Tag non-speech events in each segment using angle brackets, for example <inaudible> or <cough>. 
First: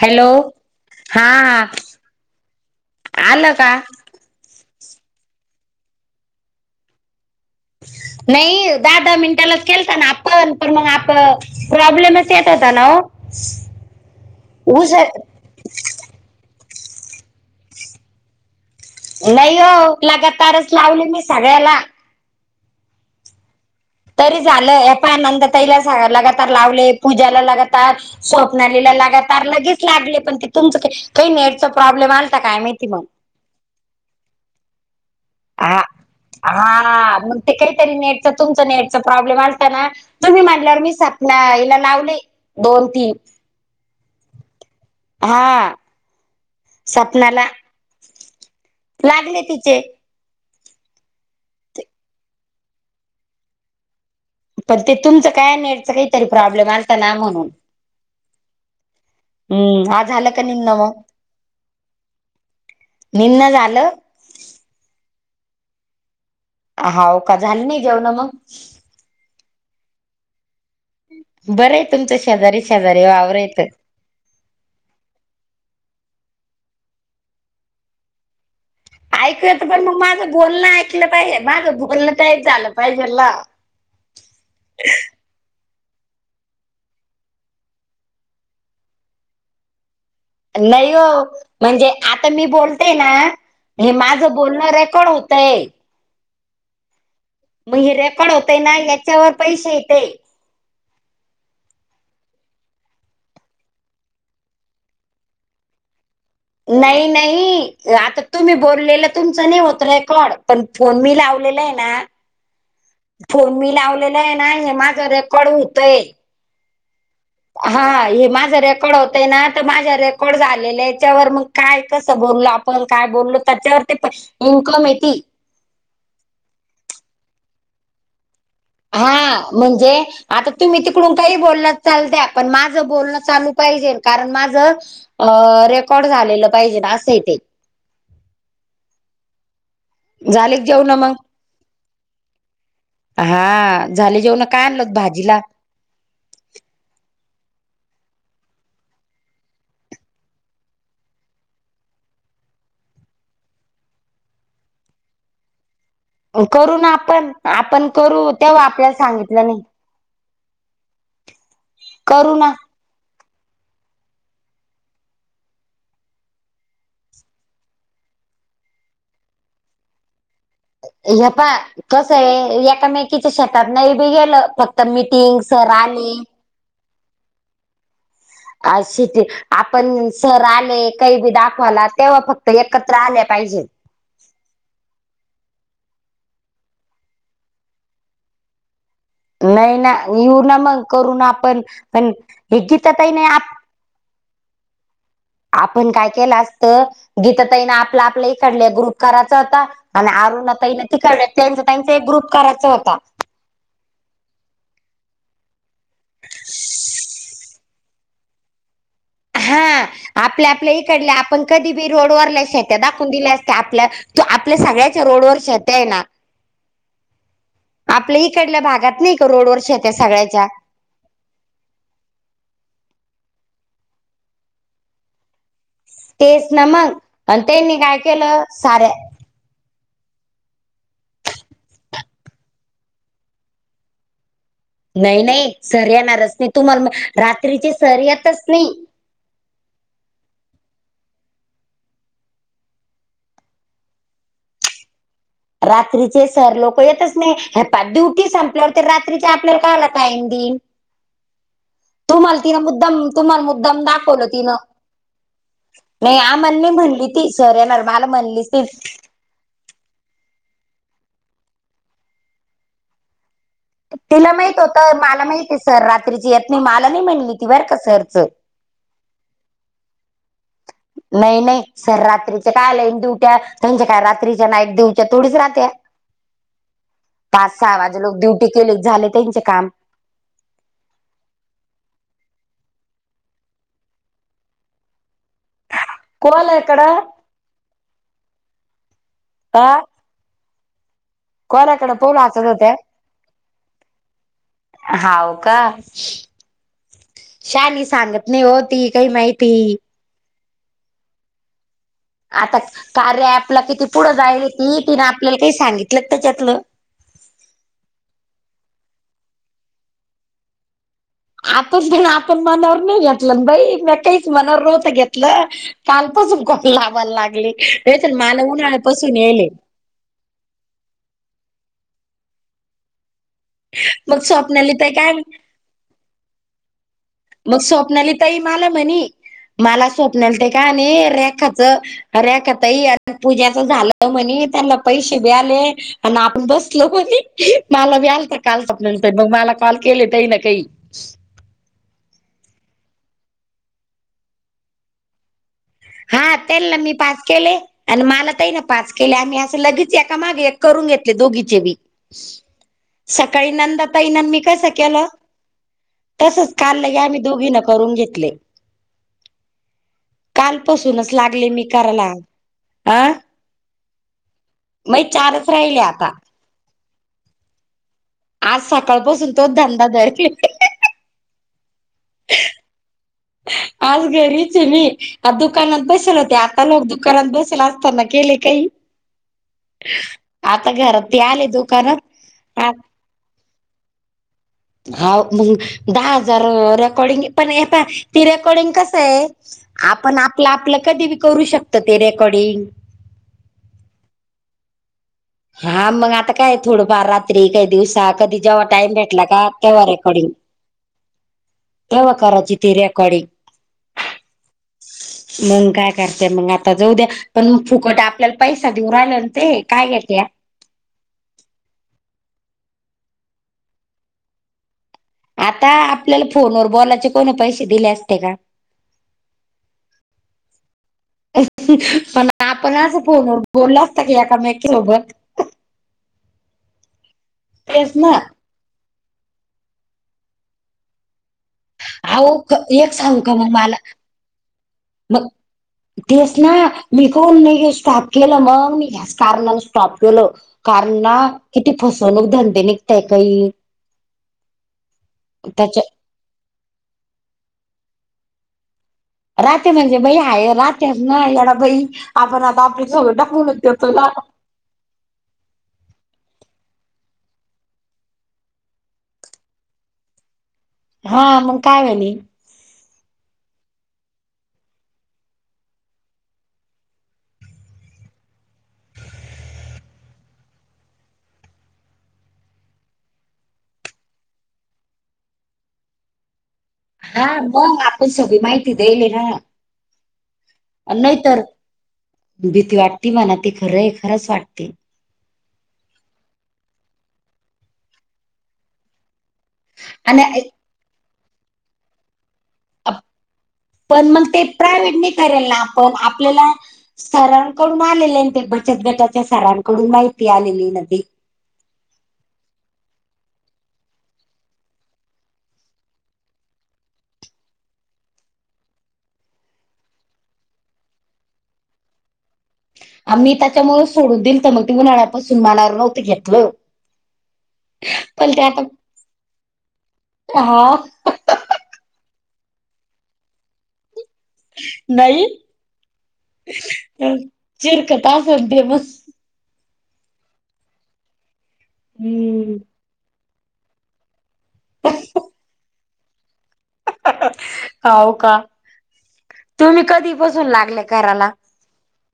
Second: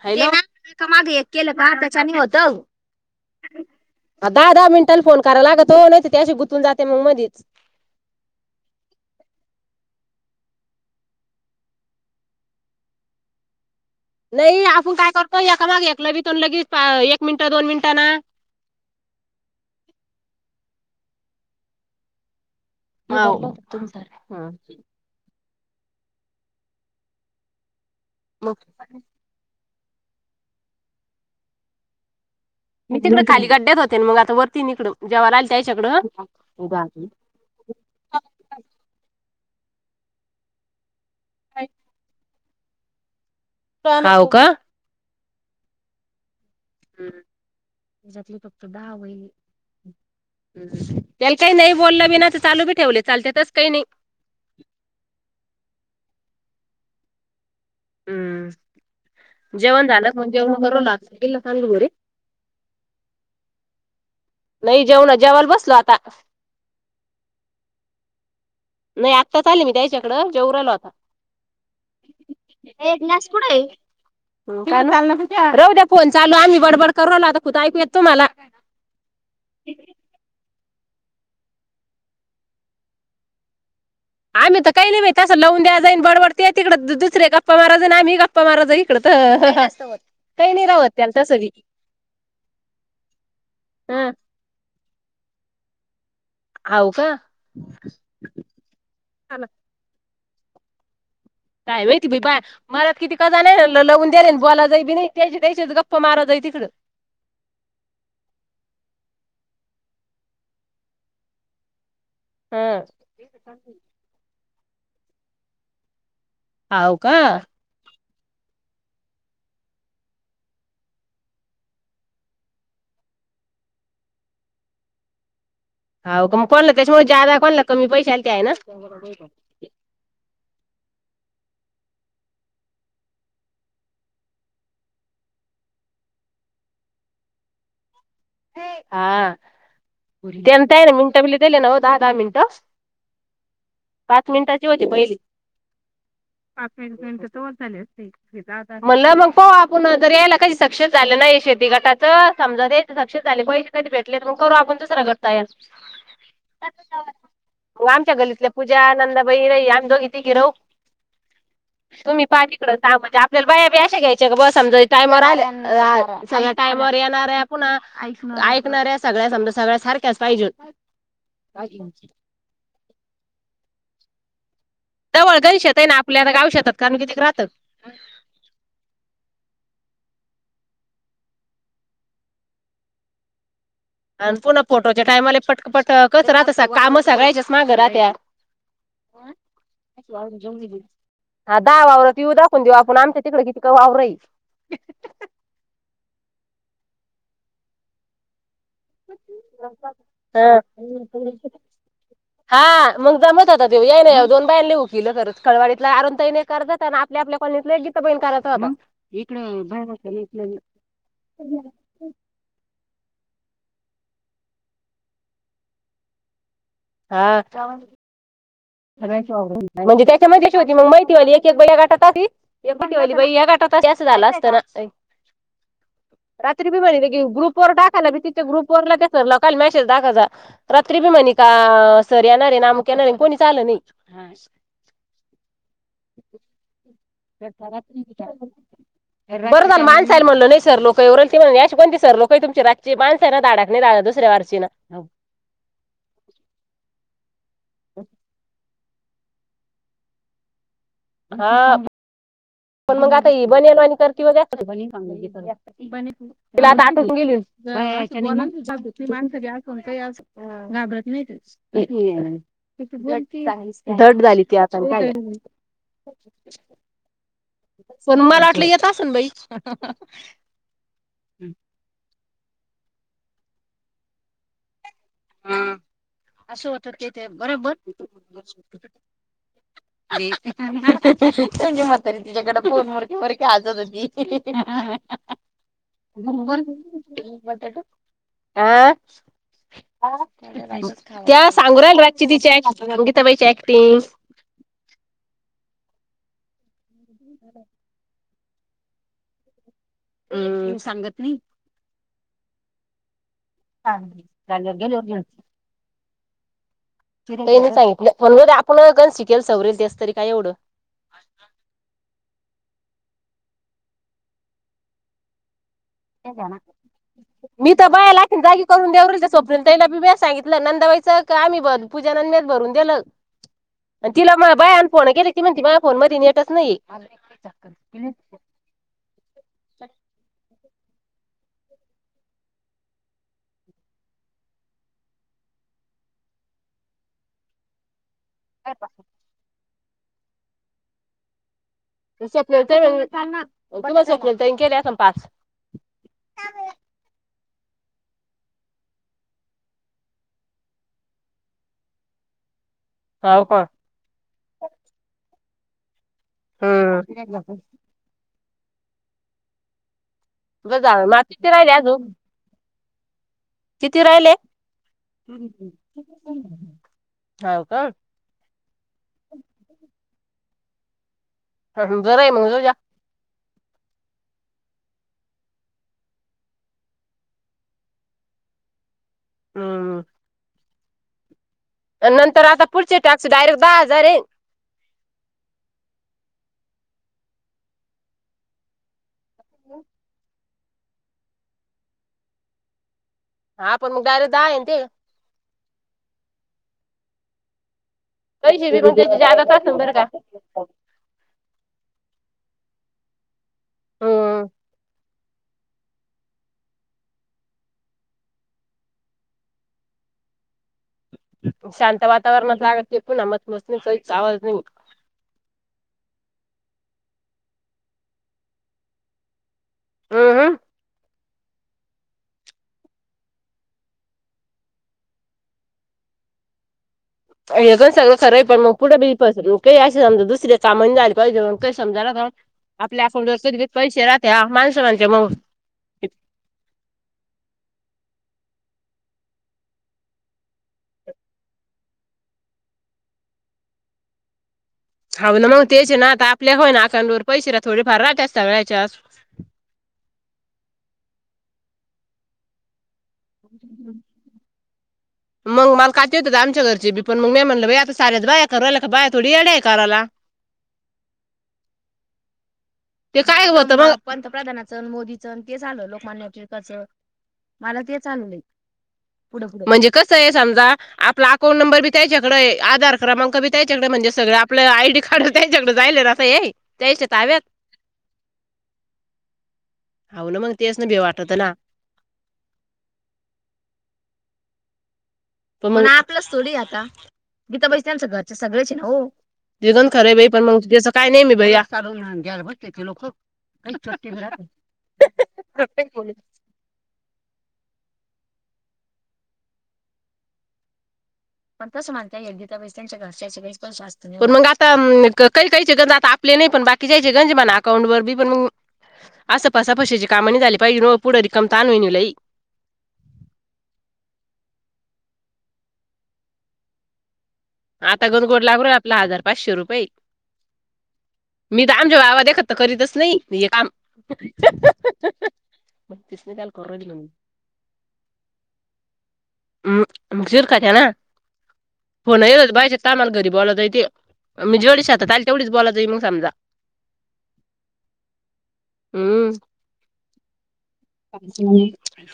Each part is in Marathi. हॅलो एका मागें हा एक केलं पाहा त्यांच्याशी होतं आलं कां दहा दहा मिनटांन फोन करांय लागतं तो नाहीं त्यांशीतूंन गूतूंन जाते मंग मधीचं ह <unintelligible> नाहीं दहा दहा मिनटांलाच केलतां नां आपणं पणं मंग आपण प्रॉब्लेमच येतं होता नां हो ख <unintelligible> नाहीं आपणं कायं करतों एकां मंग एक लगीच तोन लगीच एक मिनिटं दोन मिनिटं नां नाहीं हो लगांतारच लावले मी सगळ्यांला हावं तरी झालं पणं नंदा ताईला लगातार लावलें पूजाला लगातार मग स्वप् लाग लगेच लागले पण ते तुमं काही नेट प्रॉब्लेम आलाता काय मा मी तिकड खाली गड्ड्यात होते मग आता वरती नििकडून जेव्हा राहिल हा त्याच्याकडं हा मग ते काहीतरी नेट तुमच नेटचा प्रॉब्लेम असताना तुम्ही म्हल्यावर मी म्या हीला लावलें दोन तीनं हावं कां हां स्वप्नाला लागलें तिचे त्यांला कांहीं नाहीं बोललं बी नां तरं चालूं बी ठेवलें चालतें तसचं कांहीं नाहीं पण ते तुमचं काय नेटच काहीतरी प्रॉब्लेम आलता ना म्हणून हम्म जेवण हम्म हा झालं का जेव निम्न कर मग लाग कल चांल घरी निम्न झालं नाही जेवण जेवा्हाला बसलो आता हाव का झालं नाही घेऊ ना मग नाही आत्ता चालेल मी त्याच्याकडं जेर आलो आता बरं आहे तुमचं शेजारी शेजारी वावररायेतं राह द्या फोन चालू आम्ही बडबड करवला आता खुं ऐकूयाेत तुम्हाला ऐकू येत पण मग माझं बोलणं ऐकलं पाहिजे माझं बोलणं ते झालं पाहिजेला आम्ही काहीले कसं लावून द्या जाईन बडबडते तिकड दुसर गप्पा माराजई आणिम्हीप्पा माराज इकड तर होत नाही हो म्हणजे आता मी बोलते ना हे हा माझं बोलणं रेकॉर्ड होतंय हाव का मग हे रेकॉर्ड होतय ना याच्यावर आला. पैसे येत काय वती प बाय मलात किती कजा नाही लवून दले बोला जाईी त्याचीच गप्प मारा जाई तिकडे नाही नाही आता तुम्ही बोललेलं तुमचं नाही होत रेकॉर्ड पण फोन मी लावलेला आहे हा फोन मी लावलेला आहे ना हे माझ रेकॉर्ड होतय होव का हा हे माझं रेकॉर्ड होतय ना तर माझा रेकॉर्ड झालेल्या याच्यावर मग काय कसं बोलल आपण काय बोललो त्याच्यावर ते इन्कम येते हो का मग कोणलं त्याच्यामुळे जादा कोणलं कमी पैशाला ते आहे ना हा म्हणजे आता तुम्ही तिकडूनठही बोलण चाल द्या पण माझं बोलणं चालू पाहिजे कारण माझं अ रेकॉर्ड झालेलं पाहिजे ना असं ते हा झाले का भलता आहे जेवण ना मग मिनटं बली त्याले ना दहा दहा मिनटं हा झाले जेव ना काय आणल भाजीला पाच मि मिनिट त झाले म्हटलं मग प आपण जर यायला कध सक्षस झालं नाही शेती गटाच समजा ते साक्ष झाले प कध भेटले मग करू आपण दुसरा घडता यार करू ना आपण आपण आमच्या करू गलीतल्या तेव्हा पूजा आपल्याला सांगितलं नंदाबाई नाही राही <inaudible> आम्ही दोघी तु मी करू ना पालीकडच म्हणजे आपल्याला बाया बी अशा घ्यायचे का बस समजा टायमवर आल्या चग टामवर येणार आहे ऐकणाऱ्या सगळ्या समजा सगळ्या सारख्याच पाहिजे हपा कस आहे एकामेकीच्या शेतात नाही बी गेलं फक्त मीटिंग स आली काण किती क राहत अ श ते आपण सर आले काही बी दाखवाला तेव्हा फक्त एकत्र आल्या पाहिजेत आणि पुन्हा फोटोच्या टाईमाले पटक पटकच राह काम सगळायच्यास माग राहत्या नाही ना येऊ ना मग करू ना हा आपण पण दवावर तिऊ हे दाखवून देऊ आपण गीताताई आमच्या नाही तिकडे किती ग वाव रई आपण काय केलं असत गीता तई ना आपलं आपल्या इकड ग्रुप करायचा होता आणि अरुण आहे. आता न त कर त्यां त्यांचा एक ग्रुप करायचा होता नाही दोन बानी हो केलं कर खळवाडीतला अरूना ताई नाही कर जात आपल्या कॉलनीत बाईन करायचं आपण हा आपल्या आपल्या इकड आपण कधी बी रोडवरल्या शेत्या दाखवून दिले असते आपल्या तो आपल्या सगळ्याच्या रोडवर शेत्या आहे ना <inaudible> हा आपल्या इकडल्या भागात नाही का रोड वर शेत्या म्हणजे सगळ्याच्या त्याच्यामध्ये कशी मग होती माहिती वाली एक एक बाई या गाटात एक बटी वाली बाई या गाटात असं झालं असतं ना तेच ना रात्री भी मग माारी आणि ग्रुप वर त्यांनी काय टाकायला भ केलं तिच्या ग्रुप साऱ्या वरला त्या सरला काल मेसेज दाखवच रात्री बी मनी का सर येणारे नामक येणार कोणी चाल नाही ह नाही नाही सर यणारच नाही तुम्हाला रात्रीचे सर यतच नाही. बरं माणसा म्हणलंल नाही सर लोक उरल म्हणलं या कोणती सर लोक तुमची रातची मानसाय नाडा नाही दुसऱ्यावर चीना रात्रीचे सर लोक येतच नाही हे पा ड्युटी संपलं तर रात्रीचे आपल्याला काला टाईम दिन? हा पण मुद्दाम मग आता तुम्हाला ह मुद्दाम बनलवाणी दाखवलं करतीस्तला तिनं आता नाही आम्हाला नाही आ म्हणली ती गेली सर येणार मला म्हणलीच ती <unintelligible> <unintelligible> तिला ती माहित आता आणि होतं, काय मला माहिती आहे सर रात्रीची यात नाही मला नाही म्हणली ती बरं का सरच. मला वाटलं येत असन बाई नाही नाही सर रात्रीचे कायला ईन दीवट्या त्यांच्या काय रात्रीच्या नाईट दिवटी थोडीच राहते पाच सहा वाजे लोक ड्युटी केले झाले त्यांचे काम. <unintelligible> <unintelligible> <inaudible> कोणाकडं आं काय त्या सांगू राहिल पाऊल रातची वाचत तिची होत्या. गिता बाहिची अॅक्टिंग हाव का शाली सांगत क नाही होती काही माहिती ह सांगत नाही आता कार्य आपलं किती पुढं राहिल ती तिनं आपल्याला काही सांगितलं त्याच्यातलं का नाही सांगितलं फोन आपण काण शिकेल सगरे दिस तरी काय एवढं आताच जण आपण मनावर नाही घेतलं बाई म काहीच मनावर नव्हत घेतलं कालपासून कॉल लावायला लागले मी तर नाही बायालाख मला जागी करून उन्हाळ्यापासून देवरच येले स्वपनाली ताईला बी म सांगितलं नंदावाईच आम्ही भर पूजा न आणि मीच भरून दिलं मग तिला म स्वप्नाली बाई ताई आणोन काय के ती म्हणती माझ्या फोन मध्ये नेटच नाही मग स्वप्नाली ताई मला म्हनी, मला स्वप्नाल ते का रेखाच अ रेका ताई पूजाच झालं म्हणे त्याला पैशिबे आले आणि आपण बसलो ब मला बीआलता तर कॉल तर आपंतर मग मला कॉल केले तही ना काही पल सपल केले ना पाच हा तेलना मी पाच केले. आणि मला तही ना पाच केले आम्ही असं लगेच एका मागे करून घेतले दोघीचे बी हो सकाळी का नंदाताईना मी कसं केलं तसच काल लगे हम्म आम्ही दोघीन करून घेतले बरं जा पासूनच मग लागले किती मी राहिले अजून करायला अ किती राहिले मग चारच राहिले आता. <unintelligible> हो का. आज सकाळपासून तोच धंदा धरले ह जर आहे मग <unintelligible> आज घरीच आहे, मी आ दुकानात बसेल होते आता लोक दुकानात बसेल असताना केले काही, हम्म. आता घरात ते आले दोघं. नंतर, आता पुढचे टाक्स डायरेक्ट दहा हजार आहे. हा, मग दहा हजार रेकॉर्डिंग पण येता ती रेकॉर्डिंग कसं आहे. आपण आपलं आपलं कधी बी करू शकतो, ते रेकॉर्डींग. हा पण मग, डायरेक्ट दहा येना ते. हां मग आता काय थोडंफार रात्री काही दिवसात कधी जेव्हा पैसे बी टाइम मग त्याचे भेटला का जादाच असेल तेव्हा बरं का रेकॉर्डिंग तेंव्हा करायची ती रेकॉर्डिंग. हम्म मग काय करतेय मग आता जाऊ द्या पण फुकट आपल्याला पैसा देऊ राहिला ते काय त्या शांत वातावरणात लागत नाही पुन्हा मस्तमस्णीच आवाज नाही. आता आपल्याला फोनवर बोलायचे कोणी पैसे दिले असते का? उ हुं. पण आपण असं फोनवर बोललो असता की एका मेकीसोबत. <inaudible> हे पण सगळं खरं आहे पण मग पुढे बिपास काही असे समजा दुसर का झाली पाहिजे. काही समजाल का अहो एक आपल्या सांगू अकाउंट का वर मग कधी कधी मला पैसे राहते माणसा मग तेच ना मी कोण नाही स्टॉप केलं मग मी ह्याच कारणाने स्टॉप केलं. कारण ना किती फसवणूक धंदे निघतायत बाई. हा ना मग तेच आहे ना आता आपल्या अकाउंटर पैसे राहतात थोडेफार राहतात हेच्यावर. राहत म्हणजे बाई आहे राहतेच ना येडा बाई आपण आता आपली सगळ टाकुनच करतोय ना. मग मला काती येत हो आमच्या घरची बी पण मग मी म्हणलं बाई आता साऱ्याच बाया करायला का बाया थोडी येड्या करायला. हां मग काय म्हणली. ते काय होत पंतप्रधानाचं मोदीचं ते चालु होत लोकमान्य टिळक मला ते चालू होईल पुढं पुढं कसं आहे समजा आपला अकाउंट नंबर बी त्यांच्याकडे आहेआधार क्रमांक बी त्यांच्याकडे आहे म्हणजे सगळ आपलं आयडी कार्ड त्याच्याकडं जायले राहते आहे. हां मग आपण सगळी माहिती देईली ना. हाव ना मग तेच ना भेव वाटत नाहीतर ना. भीती वाटते मला ते खरंय खरंच वाटते. पण आपलंच थोडी आता गीताबाई त्यांचं घरच्या सगळ्याच ना हो. तेपण खर आहे बाई पण आणि मग त्याच काय नाही ना बाई आता पण मग ते प्रायव्हेटने करेल ना आपण आपल्याला सरांकडून आलेले ते बचत गटाच्या सरांकडून माहिती आलेली ना ती. पण तस म्हणता येईल गीताबाई त्यांच्या घरच्याचीस पण पण मग आता काही काहीचे गंजा आता आपले नाही पण बाकी जायचे गंजमाना अकाउंट वर बी पण अस पासवा फसवीची काम नाही झाली पाहिजे हो पुढ रिकाम ताण होईल लई आम्ही त्याच्यामुंळ सोडून दिलत मग ते उन्हाळ्यापासून मनावर नव्हतं घेतलं. आता कस पण ते गोड आता लागलोन आपला हजार, पाचशे रुपये. हा मी तर आमच्या भावा देखत तर करीतच नाहीे हे काम. नाही मग तिसने कॉल करुन राहीली ना मी. चिरकत आसल ते मग. हम् मग चिरकात्या ना फोन येल हम्म बायच्या तामाला घरी बोलाताय ते. मी जेवढी शांतता आहे तेवढीच बोला जाई मग समजा. हो का हम्म तुम्ही कधी बसून लागले. करायला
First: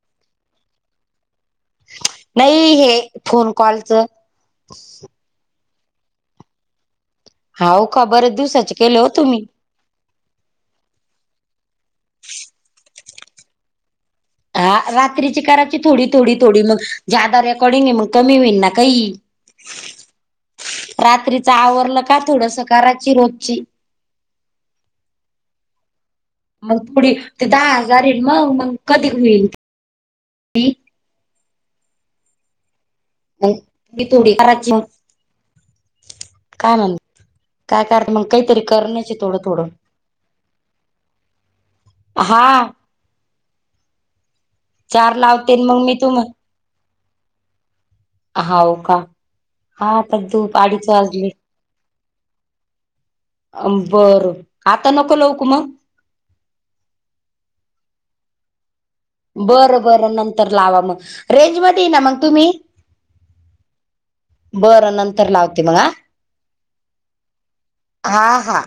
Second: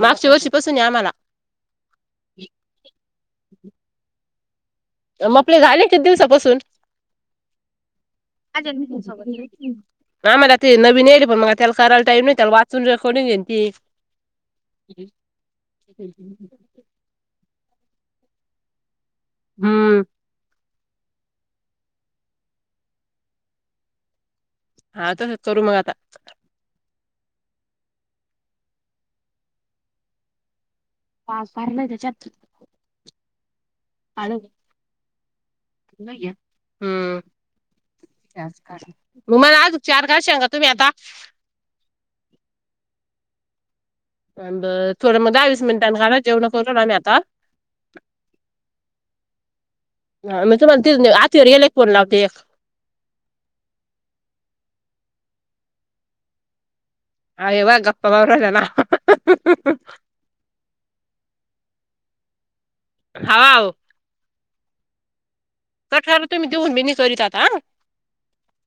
मागच्या वर्षीपासून आहे आम्हाला- नाही हे फोन कॉलचं- आपले झाले किती दिवसापासून हाव का बर्याच दिवसाचे केले हो तुम्ही? आ मला ते नवीन येईल पण मग त्याला करायला टाईम नाही त्याला वाचून कोणी घेन ती हा रात्रीची करायची थोडी थोडी थोडी मग ज्यादा रेकॉर्डिंग आहे मग कमी होईन ना काही हम्म रात्रीच आवरलं का थोडसं करायची रोजची - हा तसच करू मग आता - मग पुढे ते दहा हजार येईल मग मग कधी होईल - पा फार नाही त्याच्यात- हा ती थोडी करायची मग - काय म्हण हम्म काय करत मग काहीतरी करण्याची मग थोडं मला थोडं - अजून चार गा शेंगा तुम्ही आता - हा आणि बरं चार थोडं मग दहा लावते वीस मी मिनिटांनि तुम घाल जेवन करू आमी आता- हाव का? हा पण तू मी तुम्हाला अडीच ती वाजले. आतीवर गेले फोन लावते एक - अ बरं आता नको लाऊ का मग- आय मग गप्पा मारुया ना आता बरं बरं नंतर लावा मग रेंजमध्ये आहे ना मग तुम्ही- हाव हाव - बरं नंतर लावतो. तर कारला तुम्ही देऊन मी घरी जाता. हा हा